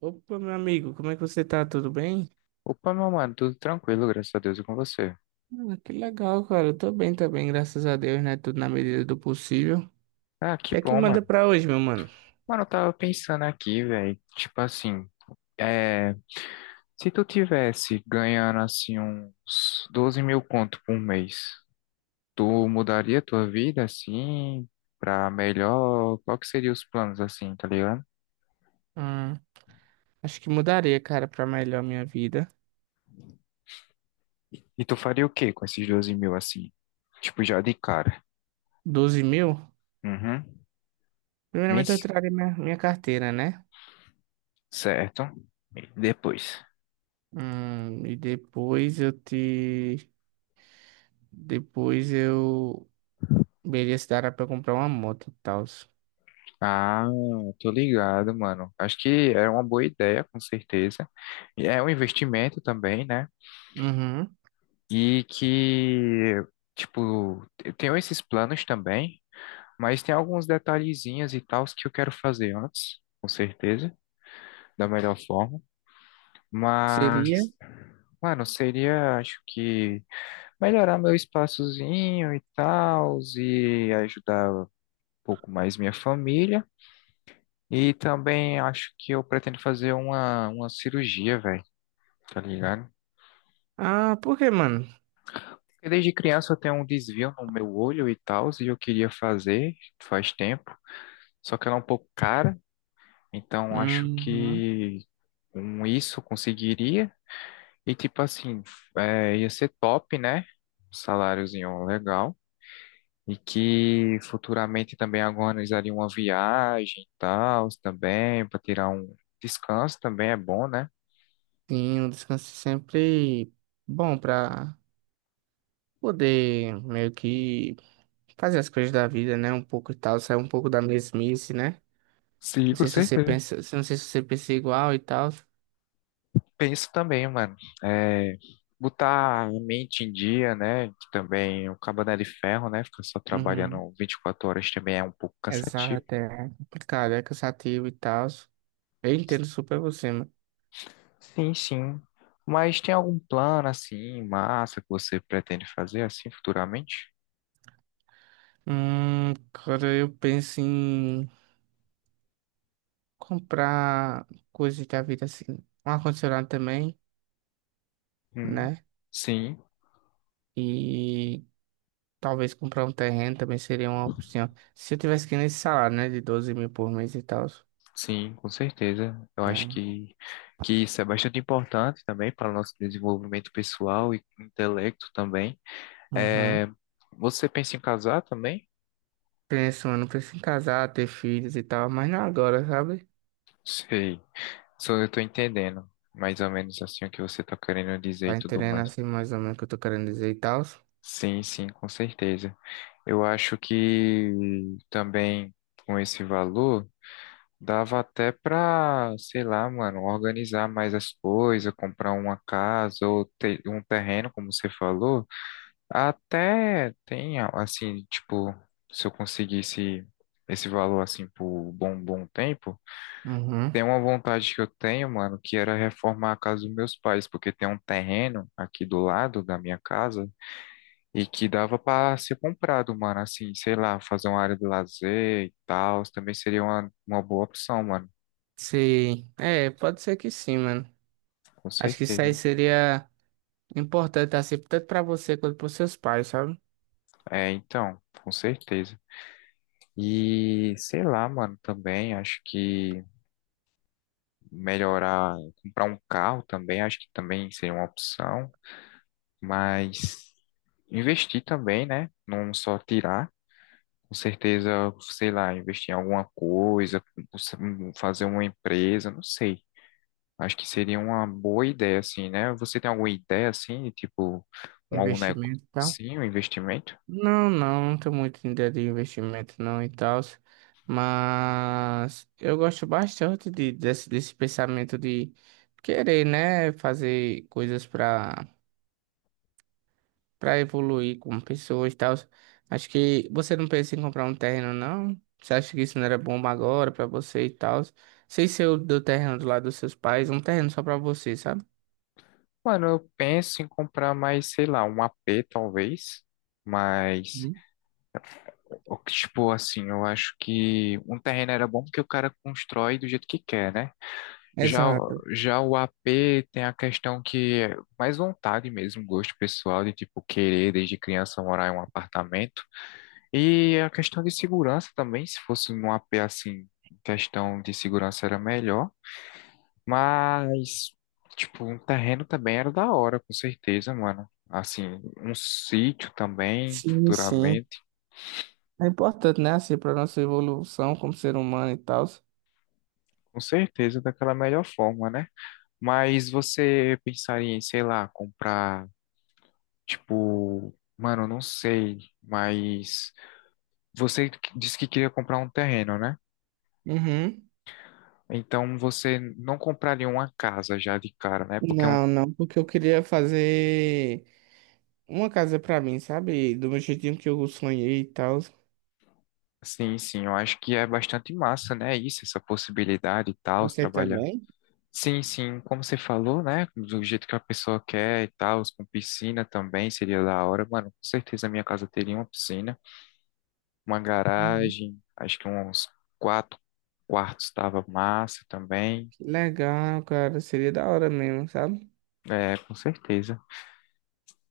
Opa, meu amigo, como é que você tá? Tudo bem? Opa, meu mano, tudo tranquilo, graças a Deus e com você. Ah, que legal, cara. Eu tô bem também, graças a Deus, né? Tudo na medida do possível. O Ah, que que é que bom, manda mano. pra hoje, meu mano? Mano, eu tava pensando aqui, velho. Tipo assim, é, se tu tivesse ganhando assim uns 12 mil conto por mês, tu mudaria tua vida assim pra melhor? Qual que seria os planos assim, tá ligado? Ah, acho que mudaria, cara, pra melhor minha vida. E tu faria o quê com esses 12 mil assim? Tipo, já de cara. 12 mil? Uhum. Primeiramente eu Mês? traria minha carteira, né? Certo. E depois? E depois eu te... Depois eu... Veria se dará pra comprar uma moto e tal. Ah, tô ligado, mano. Acho que é uma boa ideia, com certeza. E é um investimento também, né? Uhum. E que, tipo, eu tenho esses planos também, mas tem alguns detalhezinhos e tals que eu quero fazer antes, com certeza, da melhor forma. Seria? Mas, mano, seria, acho que, melhorar meu espaçozinho e tals e ajudar um pouco mais minha família. E também acho que eu pretendo fazer uma cirurgia, velho, tá ligado? Ah, por quê, mano? Porque desde criança eu tenho um desvio no meu olho e tal, e eu queria fazer faz tempo, só que ela é um pouco cara, então acho Uhum. que com isso eu conseguiria. E tipo assim, ia ser top, né? Saláriozinho legal. E que futuramente também organizaria uma viagem e tal, também, para tirar um descanso também é bom, né? Sim, um descanso sempre bom pra poder meio que fazer as coisas da vida, né? Um pouco e tal, sair um pouco da mesmice, né? Sim, Não com sei se você certeza. pensa, não sei se você pensa igual e tal. Penso também, mano. É, botar a mente em dia, né? Que também o cabo não é de ferro, né? Ficar só Uhum. trabalhando 24 horas também é um pouco cansativo. Exato, é complicado, é cansativo e tal. Eu entendo super você, mano. Sim, sim. Mas tem algum plano assim, massa, que você pretende fazer assim futuramente? Cara, eu penso em comprar coisas da vida assim. Um ar-condicionado também, Hum, né? sim, E talvez comprar um terreno também seria uma opção. Se eu tivesse que ir nesse salário, né? De 12 mil por mês e tal. sim, com certeza. Eu acho É. Que isso é bastante importante também para o nosso desenvolvimento pessoal e intelecto também. Uhum. É, você pensa em casar também? Penso, mano, penso em casar, ter filhos e tal, mas não agora, sabe? Sei. Só eu tô entendendo mais ou menos assim o que você tá querendo dizer e Tá tudo entendendo mais. assim mais ou menos o que eu tô querendo dizer e tal? Sim, sim, com certeza. Eu acho que também com esse valor dava até pra, sei lá, mano, organizar mais as coisas, comprar uma casa ou ter um terreno, como você falou. Até tem assim, tipo, se eu conseguisse esse valor assim por um bom bom tempo. Uhum. Tem uma vontade que eu tenho, mano, que era reformar a casa dos meus pais, porque tem um terreno aqui do lado da minha casa e que dava pra ser comprado, mano, assim, sei lá, fazer uma área de lazer e tal, também seria uma boa opção, mano, Sim. É, pode ser que sim, mano. com Acho que isso certeza. aí Né? seria importante, assim, tanto pra você quanto pros seus pais, sabe? É, então, com certeza. E sei lá, mano, também acho que melhorar, comprar um carro também, acho que também seria uma opção, mas investir também, né? Não só tirar. Com certeza, sei lá, investir em alguma coisa, fazer uma empresa, não sei. Acho que seria uma boa ideia, assim, né? Você tem alguma ideia, assim, tipo, um, algum negócio, Investimento e tal. sim, um investimento? Não, não, não tô muito em ideia de investimento não e tal, mas eu gosto bastante desse pensamento de querer, né, fazer coisas pra para evoluir como pessoa e tal. Acho que você não pensa em comprar um terreno, não? Você acha que isso não era bom agora para você e tal? Sei se eu do terreno do lado dos seus pais, um terreno só para você, sabe? Mano, eu penso em comprar mais, sei lá, um AP, talvez, mas, Uhum. Tipo, assim, eu acho que um terreno era bom porque o cara constrói do jeito que quer, né? Já, Exato. já o AP tem a questão que é mais vontade mesmo, gosto pessoal de tipo querer desde criança morar em um apartamento. E a questão de segurança também, se fosse num AP assim, questão de segurança era melhor, mas tipo, um terreno também era da hora, com certeza, mano. Assim, um sítio também, Sim, sim. futuramente, É importante, né? Assim, para nossa evolução como ser humano e tal. com certeza daquela melhor forma, né? Mas você pensaria em, sei lá, comprar. Tipo, mano, eu não sei, mas você disse que queria comprar um terreno, né? Uhum. Então você não compraria uma casa já de cara, né? Porque é um, Não, não, porque eu queria fazer uma casa para mim, sabe? Do meu jeitinho que eu sonhei e tal. sim, sim, eu acho que é bastante massa, né? Isso, essa possibilidade e tal, se Você trabalhar. também? Sim, sim, como você falou, né? Do jeito que a pessoa quer e tal, com piscina também seria da hora. Mano, com certeza a minha casa teria uma piscina, uma Uhum. garagem, acho que uns quatro quartos tava massa também. Que legal, cara. Seria da hora mesmo, sabe? É, com certeza.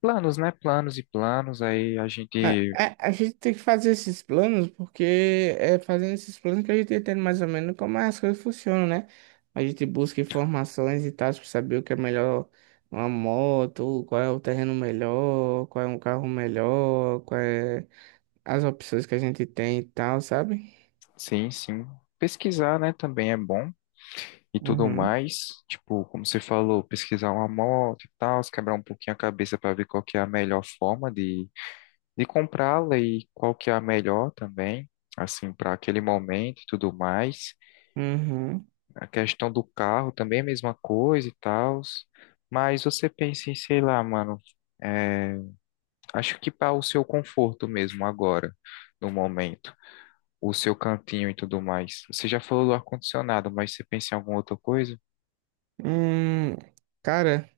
Planos, né? Planos e planos, aí a Né, gente, a gente tem que fazer esses planos porque é fazendo esses planos que a gente entende mais ou menos como as coisas funcionam, né? A gente busca informações e tal para saber o que é melhor, uma moto, qual é o terreno melhor, qual é um carro melhor, qual é as opções que a gente tem e tal, sabe? sim, sim, pesquisar, né, também é bom e tudo Uhum, mais, tipo, como você falou, pesquisar uma moto e tal, se quebrar um pouquinho a cabeça para ver qual que é a melhor forma de comprá-la e qual que é a melhor também, assim, para aquele momento e tudo mais. uhum. A questão do carro também é a mesma coisa e tal, mas você pensa em, sei lá, mano, é, acho que para o seu conforto mesmo agora, no momento. O seu cantinho e tudo mais. Você já falou do ar-condicionado, mas você pensa em alguma outra coisa? Hum, cara,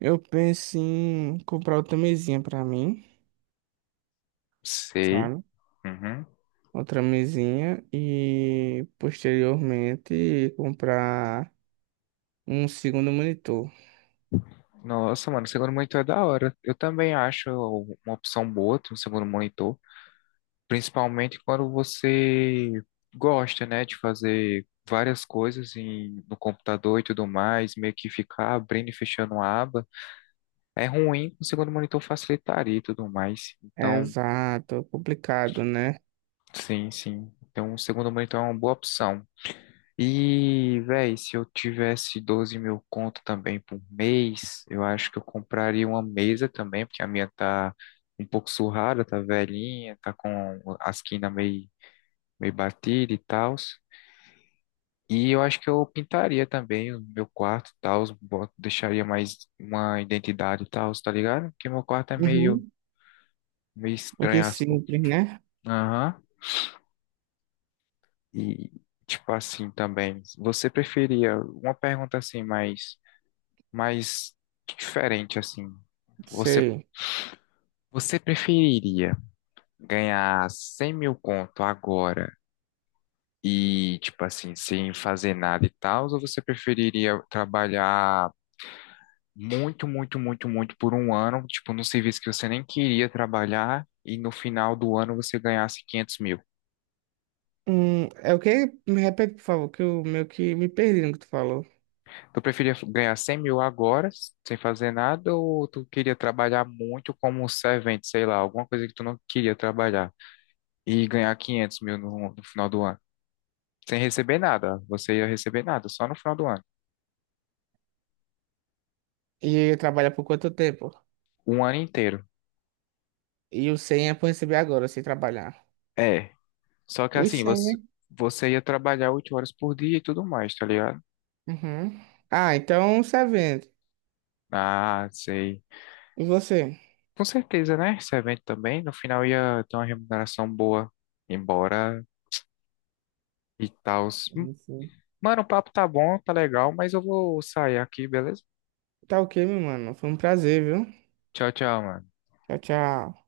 eu penso em comprar outra mesinha pra mim, Sei. sabe? Uhum. Outra mesinha e posteriormente comprar um segundo monitor. Nossa, mano, o segundo monitor é da hora. Eu também acho uma opção boa ter um segundo monitor, principalmente quando você gosta, né, de fazer várias coisas em, no computador e tudo mais, meio que ficar abrindo e fechando uma aba. É ruim, o segundo monitor facilitaria e tudo mais. Então, Exato, é complicado, né? sim, sim. Então, o segundo monitor é uma boa opção. E, véi, se eu tivesse 12 mil conto também por mês, eu acho que eu compraria uma mesa também, porque a minha tá um pouco surrada, tá velhinha, tá com a esquina meio, meio batida e tal. E eu acho que eu pintaria também o meu quarto e tal, deixaria mais uma identidade e tal, tá ligado? Porque meu quarto é meio, Uhum. meio Aqui estranho as cores. simples, né? Aham. E, tipo assim, também, você preferia, uma pergunta assim, mais mas diferente assim. Você, Sei. você preferiria ganhar 100 mil conto agora e, tipo assim, sem fazer nada e tal, ou você preferiria trabalhar muito, muito, muito, muito por um ano, tipo, num serviço que você nem queria trabalhar e no final do ano você ganhasse 500 mil? É o que? Me repete, por favor, que eu meio que me perdi no que tu falou. Tu preferia ganhar 100 mil agora, sem fazer nada, ou tu queria trabalhar muito como um servente, sei lá, alguma coisa que tu não queria trabalhar e ganhar 500 mil no final do ano? Sem receber nada. Você ia receber nada, só no final do ano. E trabalha por quanto tempo? Um ano inteiro. E o 100 é pra receber agora, sem trabalhar. É. Só que Os assim, 100, né? você ia trabalhar 8 horas por dia e tudo mais, tá ligado? Uhum. Ah, então você vende. Ah, sei. E você? Com certeza, né? Esse evento também, no final ia ter uma remuneração boa. Embora e tal. Sim, sim. Mano, o papo tá bom, tá legal, mas eu vou sair aqui, beleza? Tá ok, meu mano. Foi um prazer, viu? Tchau, tchau, mano. Tchau, tchau.